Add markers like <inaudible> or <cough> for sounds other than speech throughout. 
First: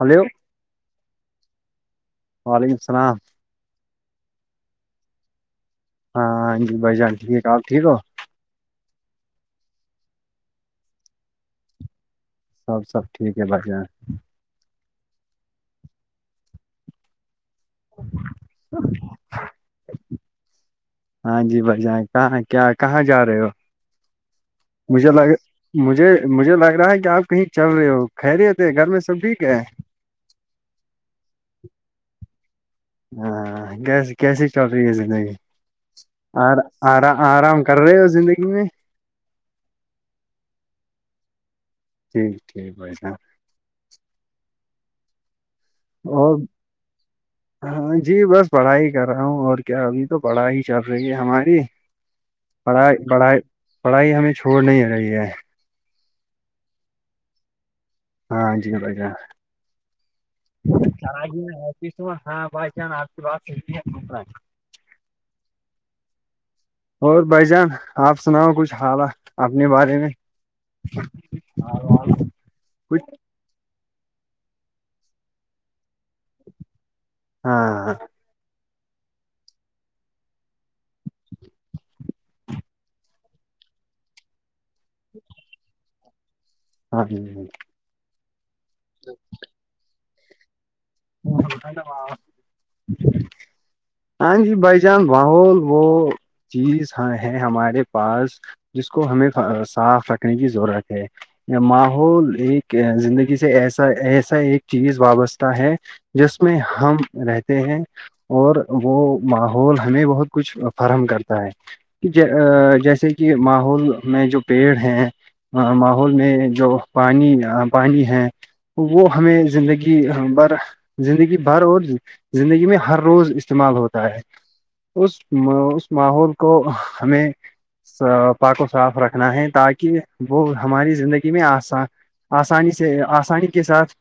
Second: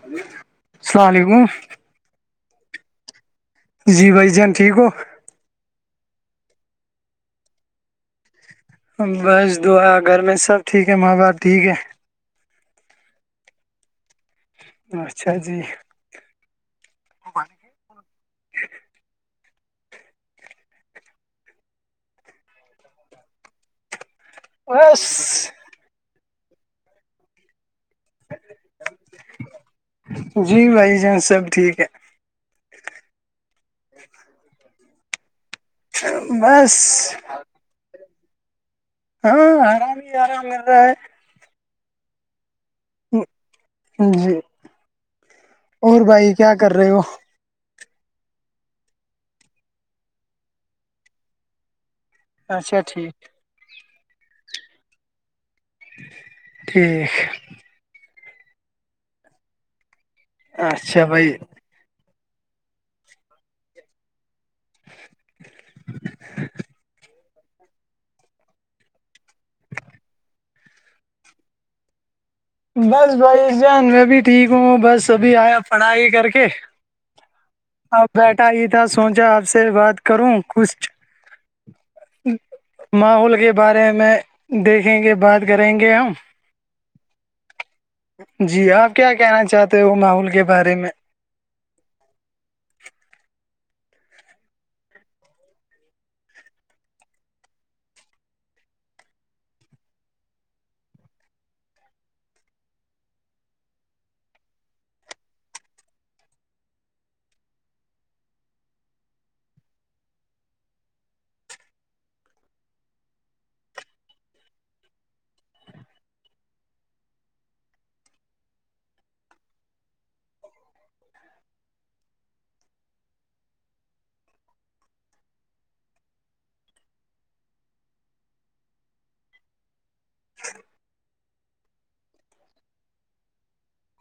hello السلام علیکم وعلیکم السلام جی بھائی جان ٹھیک ہو ہاں ہاں جی بھائی جان ٹھیک آپ ٹھیک ہو بس دعا گھر میں سب ٹھیک ہے ماں باپ ٹھیک ہے سب سب ٹھ عگ ہے اچھا جی ا ہاں جی بھائی جان کہاں کیا کہاں جا رہے ہو بس مجھے لگجھے مجھے لگ رہا ہے کہ آپ کہیں چل رہے ہو کہ رہے ہو تھے گھر میں سب ٹھیک ہے جی بھائی جان سب ٹھیک ہے ہاں کیسی چل رہی ہے زندگی آ بس آر آرام کر رہے ہو زندگی میں ہاں آرام ہی آرام م رہا ہے ٹھیک ٹھیک ہےھائی جی اور بھائی کیا کر رہے ہو ہاں جی بس پڑھائی کر رہا ہوں اور کیا ابھی تو پڑھائی چل رہی ہے ہماری اچھا پڑھائی ٹھیک پڑھائی پڑھائی ہمیں چھوڑ نہیں آ رہی ہے ٹھیک ہاں جی ب اچھا بھائی م ہاں بائی چانس آپ کی بات صحی ہے گا اور بھ جان آپ سناؤ کچھ حال اپنے بارے میں اور بس بھائی جان میں بھی ٹھیک ہوں بس سبھی آیا پڑھائی کر کے ہاں ا بیٹھا یہ تھا سوچا آپ سے بات کروں کچھ ماحول کے بارے میں دیکھیں گے بات کریں گے ہم ہاں ہ ہ جی آپ کیا کہنا چاہتے ہو ماحول کے بارے میں وہٹ ہاں جی بھائی جان بحول وہ چیزاں ہے ہمارے پاس جس کو ہمیں صاف رکھنے کی ضرورت ہے ماحول ایک زندگی سے ایسا ایسا ایک چیز وابستہ ہے جس میں ہم رہتے ہیں اور وہ ماحول ہمیں بہت کچھ فراہم کرتا ہے جیسے کہ ماحول میں جو پیڑ ہیں ماحول میں جو پانی پانی ہے وہ ہمیں زندگی بھر زندگی بھر اور زندگی میں ہر روز استعمال ہوتا ہے اس اس ماحول کو ہمیں پاکاک کو صاف رکھنا ہے تاکہ وہ ہماری زندگی میں آسان آسانی سے آسانی کے ساتھ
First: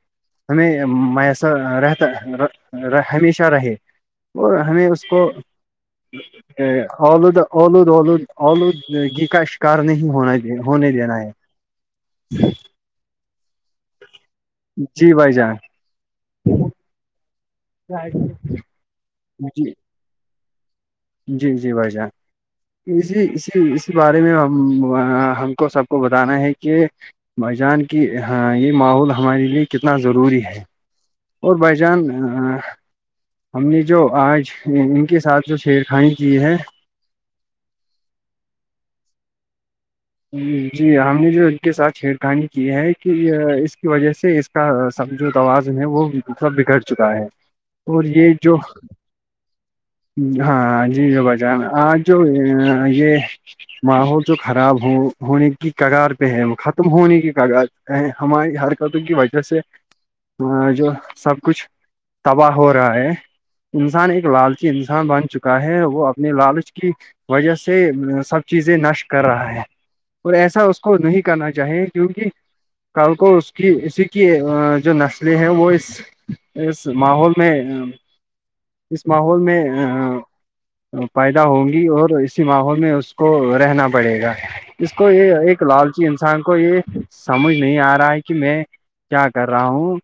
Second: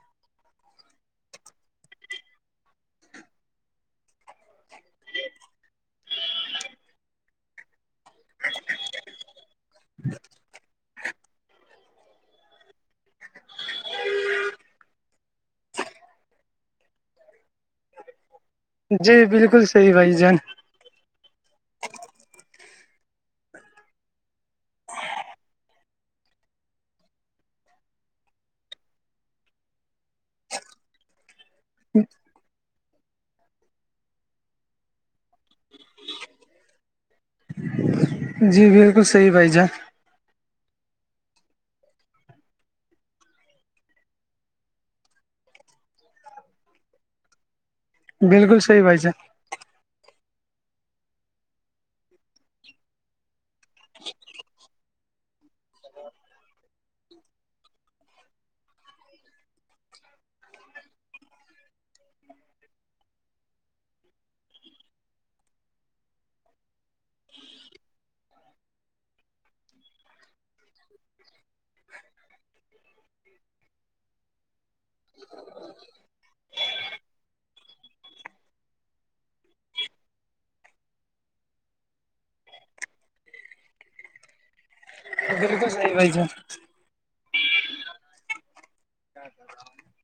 ہمیں میس رہتا ہمیشہ رہے اور ہمیں اس کو جی اود اولود اولود اولودگی کا شکار نہیں ہونا ہونے دینا ہے جی جی بھائی جان <unintelligible> گ جی بالکل صحیح بھائی جان جی جی بھائی جان اسی اسی اسی بارے میں ہم ہم کو سب کو بتانا ہے کہ بھائی جان کہ ہاں یہ ماحول ہمارے لیے کتنا ضروری ہے اور بھائی جان ہم نے جو آج ان کے ساتھ جو شیر کھائی کی ہے جی بالکل صحیح بھائی جان جی ہم نے جو ان کے ساتھ چھیڑخانی کی ہے کہ اس کی وجہ سے کا سب جو تواز ہے وہ مطلب بگڑ چکا ہے اور یہ جو بالکل صحیح بھائی جان ہاں جی جو بچان آج جو یہ ماحول جو خراب ہو ہونے کی کگار پہ ہے ختم ہونے کی کگار ہے ہماری حرکتوں کی وجہ سے ہاں جو سب کچھ تباہ ہو رہا ہے انسان ایک لالچی انسان بن چکا ہے وہ اپنے لالچ کی وجہ سے سب چیزیں نشٹ کر رہا ہے اور ایسا اس کو نہیں کرنا چاہیں کیونکہ کل کو اس کی اسی کی جو نسلیں ہیں وہ اس اس ماحول میں اس ماحول میں پیدا ہوں گی اور اسی ماحول میں اس کو رہنا پڑے گا اس کو یہ ایک بالکل صحیح لالچی بھائی انسان جان کو یہ سمجھ نہیں آ رہا ہے کہ میں کیا کر رہا ہوں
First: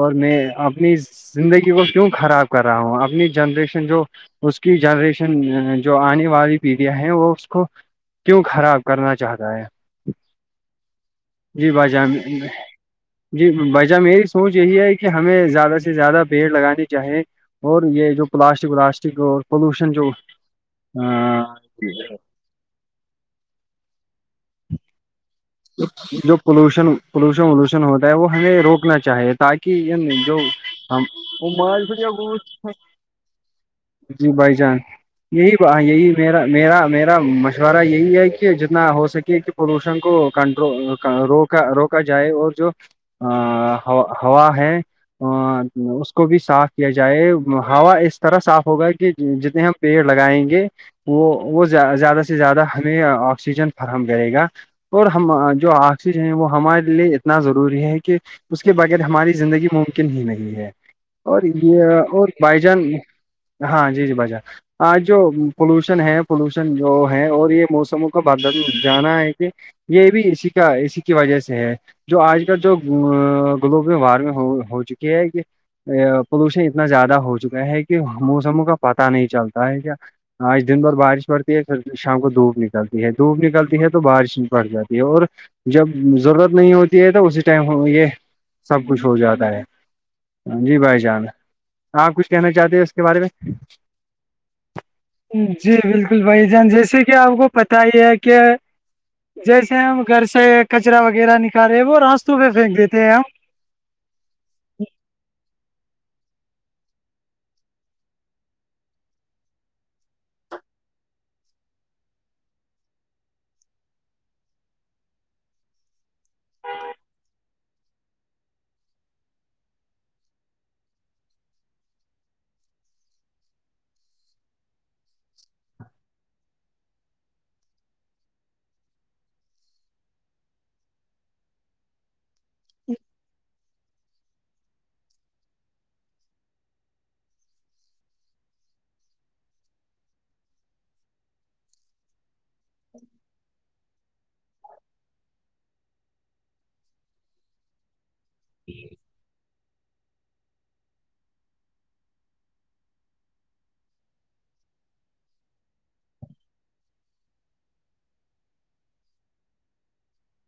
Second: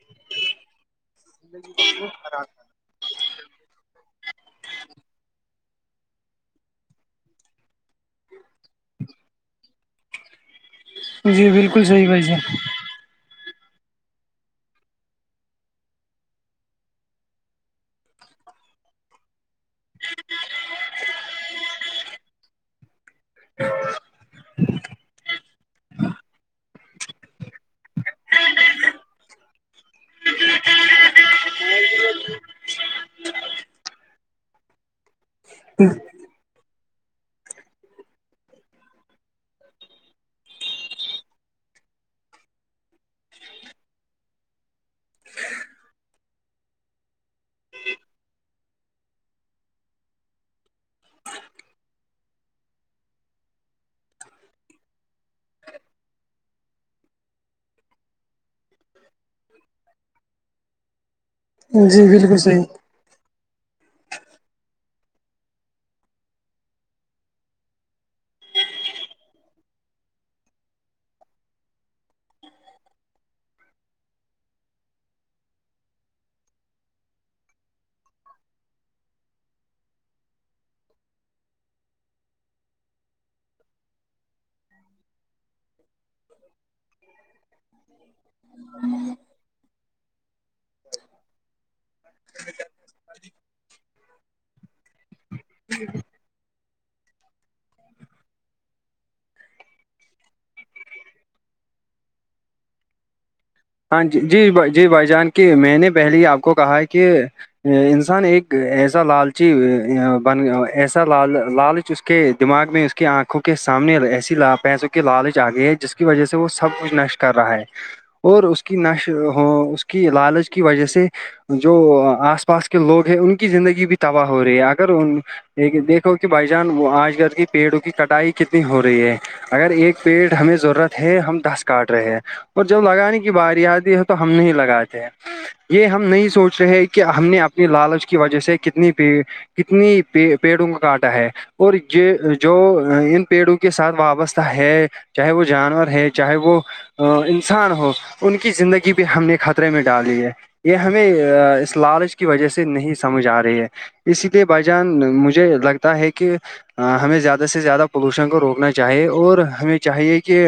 اور میں اپنی زندگی کو کیوں خراب کر رہا ہوں اپنی جنریشن جو اس کی جنریشن جو آنے والی پیڑیا ہے وہ اس کو کیوں خراب کرنا چاہتا ہے جی ب بالکل صحیح جان بھائی جی وجہ میری سوچ یہی ہے کہ ہمیں زیادہ سے زیادہ پیڑ لگانے چاہیں اور یہ جو پلاسٹک ولاسٹک اور پولوشن جو ہ جو پولوشن پولوشن وولوشن ہوتا ہے وہ ہمیں روکنا چاہیے تاکہ جو جی بائی چانس یہی یہی میرا میرا میرا مشورہ یہی ہے کہ جتنا ہو سکے کہ پولوشن کو کنٹر روکا روکا جائے اور جو ہوا ہے اس کو بھی صاف کیا جائے ہوا اس طرح صاف ہوگا کہ جتنے ہم پیڑ لگائیں گے وہ وہ زیادہ سے زیادہ ہمیں آکسیجن فراہم کرے گا اور ہم جو آکسیجن ہے وہ ہمارے لیے اتنا ضروری ہے کہ اس کے بغیر ہماری زندگی ممکن ہی نہیں ہے اور یہ جی اور بالکل بائی صحیح جان ہاں جی جی بائی جان آج جو پولوشن ہے پولوشن جو ہے اور یہ موسموں کا ب جانا ہے کہ یہ بھی اسی کا اسی کی وجہ سے ہے جو آج کل جو گلوبل وارمنگ ہو چکی ہے کہ پولوشن اتنا زیادہ ہو چکا ہے کہ موسموں کا پتا نہیں چلتا ہے کیا آج دن بھر بارش پڑتی ہے پھر شام کو دھوپ نکلتی ہے دھوپ نکلتی ہے تو بارش نہیں بڑھ جاتی ہے اور جب ضرورت نہیں ہوتی ہے تو اسی ٹائم یہ سب کچھ ہو جاتا ہے جی بھائی جان آپ کچھ کہنا چاہتے ہیں اس کے بارے میں جی بالکل بھائی جان جیسے کہ آپ کو پتا ہی ہے کہ جیسے ہم گھر سے کچرا وغیرہ نکالے ہیں وہ راستوں پہ پھینک دیتے ہیں ہم ہاں جی جی جی بھائی جان کی میں نے پہلے ہی آپ کو کہا ہے کہ انسان ایک ایسا لالچی بن ایسا لال لالچ اس کے دماغ میں اس کی آنکھوں کے سامنے ایسی لاپ ہے جو کہ لالچ آ گئی ہے جس کی وجہ سے وہ سب کچھ نشٹ کر رہا ہے اور اس کی نش ہو اس کی لالچ کی وجہ سے جو آس پاس کے لوگ ہیں ان کی زندگی بھی تباہ ہو رہی ہے اگر ان د دیکھو کہ بھائی جان آج کل کی پیڑوں کی کٹائی کتنی ہو رہی ہے اگر ایک پیٹ ہمیں ضرورت ہے ہم دس کاٹ رہے ہیں اور جب لگا نہیں کی بار آدی ہے تو ہم نہیں لگاتے یہ ہم نہیں سوچ رہے کہ ہم نے اپنی لالچ کی وجہ سے کتنی بھی کتنی پیڑوں کا کانٹا ہے اور یہ جو ان پیڑوں کی کے ساتھ وابستہ ہے چاہے وہ جانور ہے چاہے وہ انسان ہو ان کی زندگی پہ ہم نے کھا خطرے میں ڈالی ہے یہ ہمیں اس لالچ کی وجہ سے نہیں سمجھ آ رہی ہے اسی لیے بھائی جان مجھے لگتا ہے کہ ہمیں زیادہ سے زیادہ پولوشن کو روکنا چاہیے اور ہمیں چاہیے کہ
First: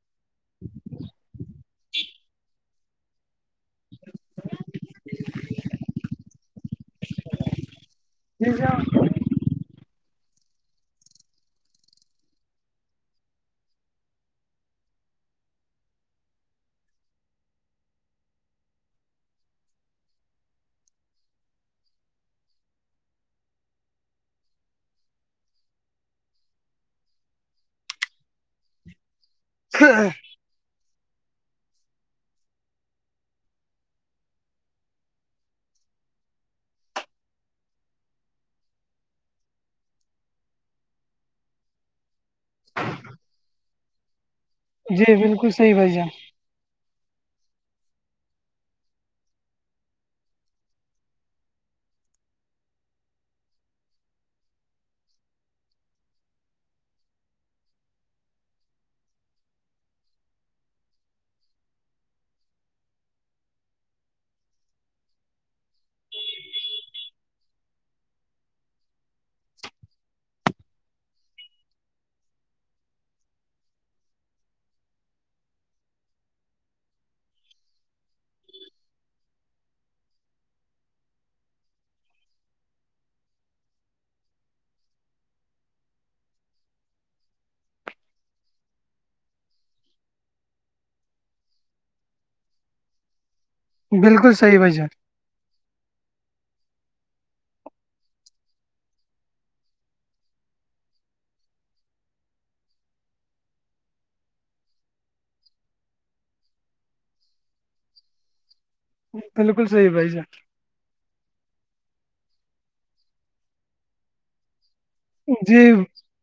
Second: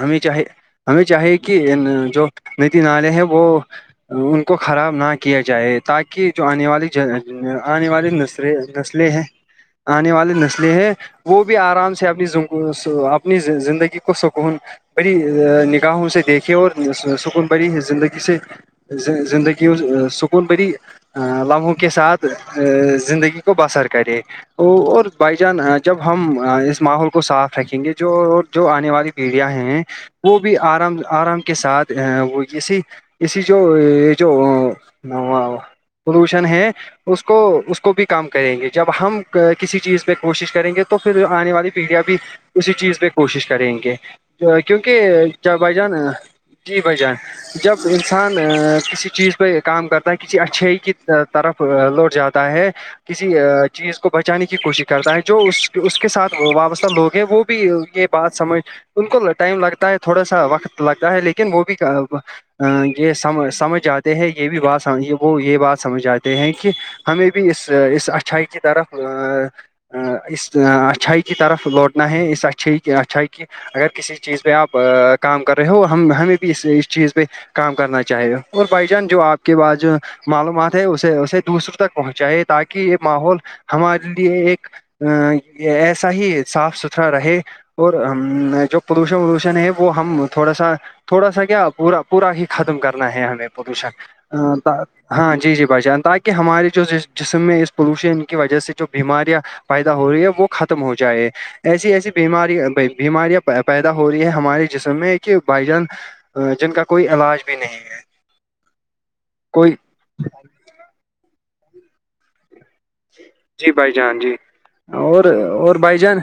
ہمیں چاہے ہمیں چاہے کہ جو نیتی نلے ہے وہ ان کو خراب نہ کیا جائے تاکہ جو آنے والی آنے والی اسسلے ہے آنے والی نسلیں ہیں وہ بھی آرام سے اپنی اپنی زندگی کو سکون بڑی نگاہوں سے دیکھے اور سکون بڑری زندگی سے زندگی ہ سکون بری لمحوں کے ساتھ زندگی کو بسر کرے اور بائی جان جب ہم اس ماحول کو صاف رکھیں گے جو جو آنے والی پیڑیا ہیں ہم وہ بھی آرام آرام کے ساتھ وہ جے اسی جو یہ جو پولوشن ہے اس کو اس کو بھی کام کریں گے جب ہم کسی چیز پہ کوشش کریں گے تو پھر آنے والی پیڑھیاں بھی اسی چیز پہ کوشش کریں گے جی کیونکہ بالکل کیا بھائی صحیح جان جی بھائی جان جب انسان کسی چیز پہ کام کرتا ہے کسی اچھائی کی طرف لوٹ جاتا ہے کسی چیز کو بچانے کی کوشش کرتا ہے جو اس اس کے ساتھ وابستہ لوگ ہیں وہ بھی یہ بات سمجھ ان کو ٹائم لگتا ہے تھوڑا سا وقت لگتا ہے لیکن وہ بھی ا یہ سم سمجھ جاتے ہیں یہ بھی بات وہ یہ بات سمجھ جاتے ہیں کہ ہمیں بھی اس اس اچھائی کی طرف اس اچھائی کی طرف لوٹنا ہے اس اچھائی کی اچھائی کی اگر کسی چیز پہ آپ کام کر رہے ہو ہم ہمیں بھی اس اس چیز پہ کام کرنا چاہے اور بھائی جان جو آپ کے پاس معلومات ہے اسے اسے دوسروں تک پہنچائے تاکہ یہ ماحول ہمارے لیے ایک ا ایسا ہی صاف ستھرا رہے اور جو پلوشن ولشن ہے وہ ہم تھوڑا سا تھوڑا سا کیا پورا پورا ہی ختم کرنا ہے ہمیں پدشا بالکل صحیح بھائی ا جان ہاں جی جی بھائی جان تاکہ ہمارے جو جسم میں اس پولوشن کی وجہ سے جو بیماریاں پیدا ہو رہی ہے وہ ختم ہو جائے ایسی ایسی بیماری بیماریاں پیدا ہو رہی ہیں ہمارے جسم میں ہے کہ بائی جان جن کا کوئی علاج بھی نہیں ہے بالکل کوئی صحی بھائی ج جی بھائی جان جی اور جی اور بھائی جان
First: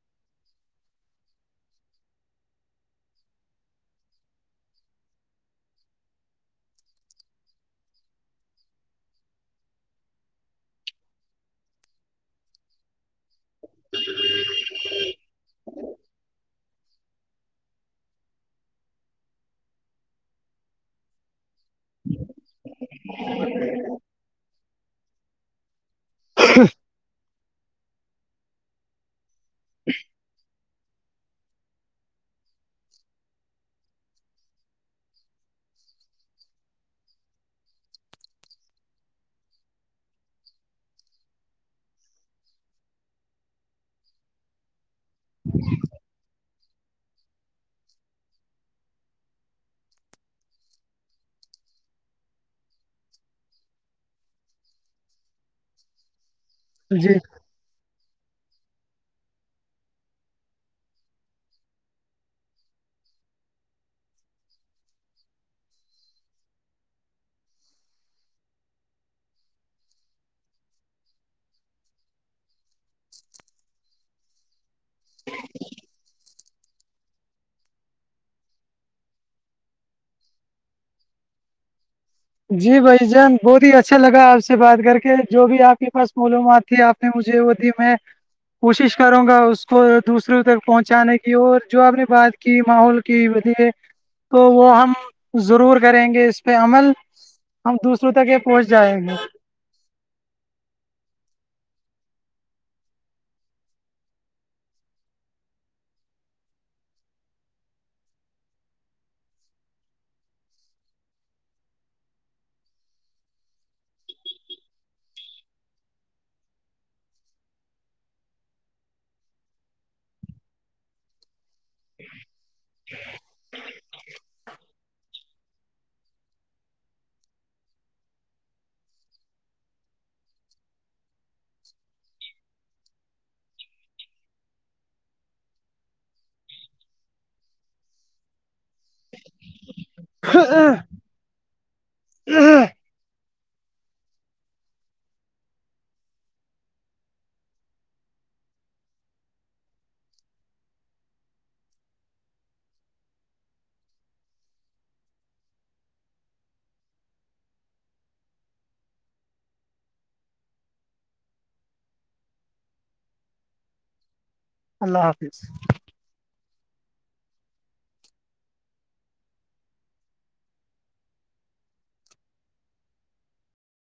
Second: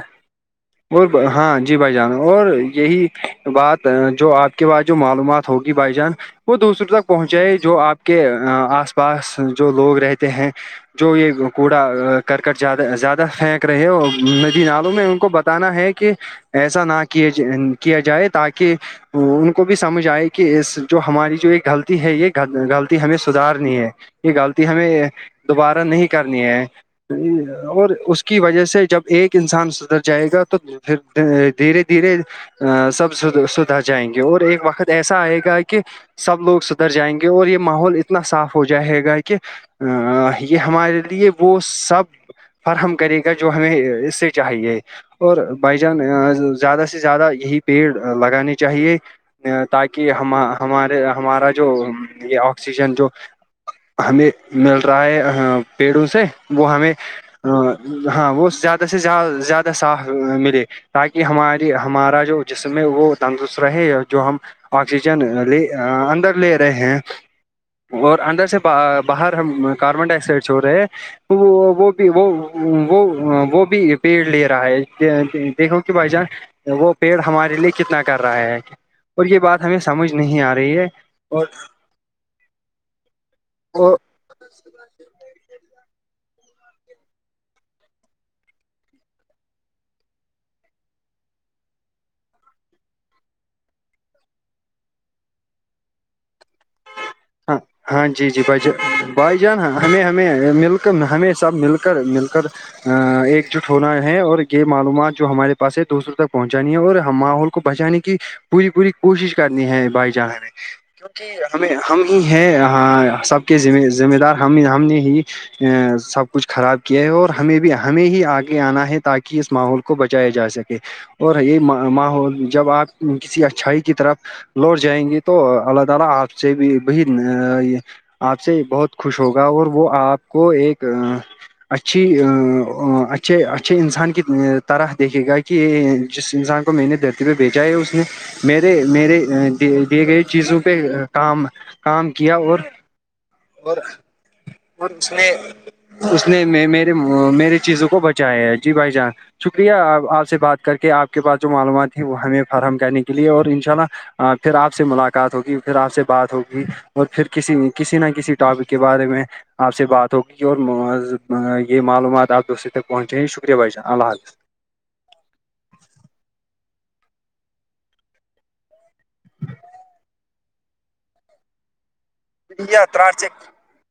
اور ہاں جی بھائی جان اور یہی بات جو آپ کے پاس جو معلومات ہوگی بائی جان وہ دوسروں تک پہنچائے جو آپ کے آس پاس جو لوگ رہتے ہیں جو یہ کرکٹیاد زیادہ پھینک رہے ہیں اور ندی نلوم میں ان کو بتانا ہے کہ ایسا نہ کیا ج کیا جائے تاکہ وہ ان کو بھی سمجھ آئے کہ جو ہماری جو ایک غلطی ہے یہ غلطی ہمیں سدارنی ہے یہ غلطی ہمیں دوبارہ نہیں کرنی ہے اور اس کی وجہ سے جب ایک انسان سدھر جائے گا تو پھر دھیرے دھیرے ا سب سدھر جائیں گے اور ایک وقت ایسا آئے گا کہ سب لوگ سدھر جائیں گے اور یہ ماحول اتنا صاف ہو جائے گا کہ ا یہ ہمارے لیے وہ سب فراہم کرے گا جو ہمیں اس سے چاہیے اور بھائی جان زیادہ سے زیادہ یہی پیڑ لگانے چاہیے تاکہ ہم ہمارے ہمارا جو یہ آکسیجن جو ہمیں مل رہا ہے پیڑوں سے وہ ہمیں جی ہ ہاں وہ زیادہ سے ز زیادہ صاف ملے تاکہ ہماری ہمارا جو جسم ہے وہ تندرست رہے جو ہم آکسیجن لے اندر لے رہے ہیں اور اندر سے باہر ہم کاربن ڈائی آکسائڈ چو رہے ہیں وہ بھی وہ وہ وہ بھی پیڑ لے رہا ہے دیکھو کہ بھائی جانس وہ پیڑ ہمارے لیے کتنا کر رہا ہے اور یہ بات ہمیں سمجھ نہیں آ رہی ہے اور جی بھ جان بہت ہی اچھا لگا آپ سے سے بات کر کے جو بھی آپ کے پاس معلومات تھی آپ نے مجھے وہ دی میں کوشش کروں گا اس کو دوسروں تک پہنچانے کی اور جو آپ نے بات کی ماحول کی و ہے تو وہ ہم ضرور کریں گے اس پہ عمل ہم دوسروں تک یہ پہنچ جائیں گے ن ہمیں ہمیں مل کر ہمیں سب مل کر مل کر ایکجٹ ہونا ہے اور یہ معلومات جو ہمارے پاس ہے دوسروں تک پہنچانی ہے اور ہم ماحول کو بچانے کی پوری پوری کوشش کرنی ہے بھائی جاں ہمیں کیونکہ ہمیں ہم ہی ہیں سب کے ذ ذمہ دار ہم ہم نے ہی ا سب کچھ خراب کیا ہے اور ہمیں بھی ہمیں ہی آگے آنا ہے تاکہ اس ماحول کو کو بچایا جا سکے اور یہ ماحول جب آپ کسی اچھائی کی طرف لوٹ جائیں گے تو اللہ تلا آپ سے بھی بی یہ آپ سے بہت خوش ہوگا اور وہ آپ کو ایک اچھی ا اچھے اچھے انسان کی طرح دیکھے گا جس انسان کو میں نے دھرتی پہ بھیچا ہے اس نے میر میر دی گئے چیزوں گے پہ کام کام کیا اور اور اور اس نے اس نے میرے میرے چیزوں کو بچایا ہے جی بھائی جان شکریہ آپ آپ سے بات کر کے آپ کے پاس جو معلومات ہیں وہ ہمیں فراہم کرنے کے لیے اور انشاء اللہ پھر آپ سے ملاقات ہوگی پھر آپ سے بات ہوگی اور پھر کسی کسی نہ کسی ٹاپک کے بارے میں آپ سے بات ہوگی اور یہ معلومات آپ دوسرے تک پہنچیں گے شکریہ بھائی جان اللہ حافظ اللہ حافظ بیا ترار سےک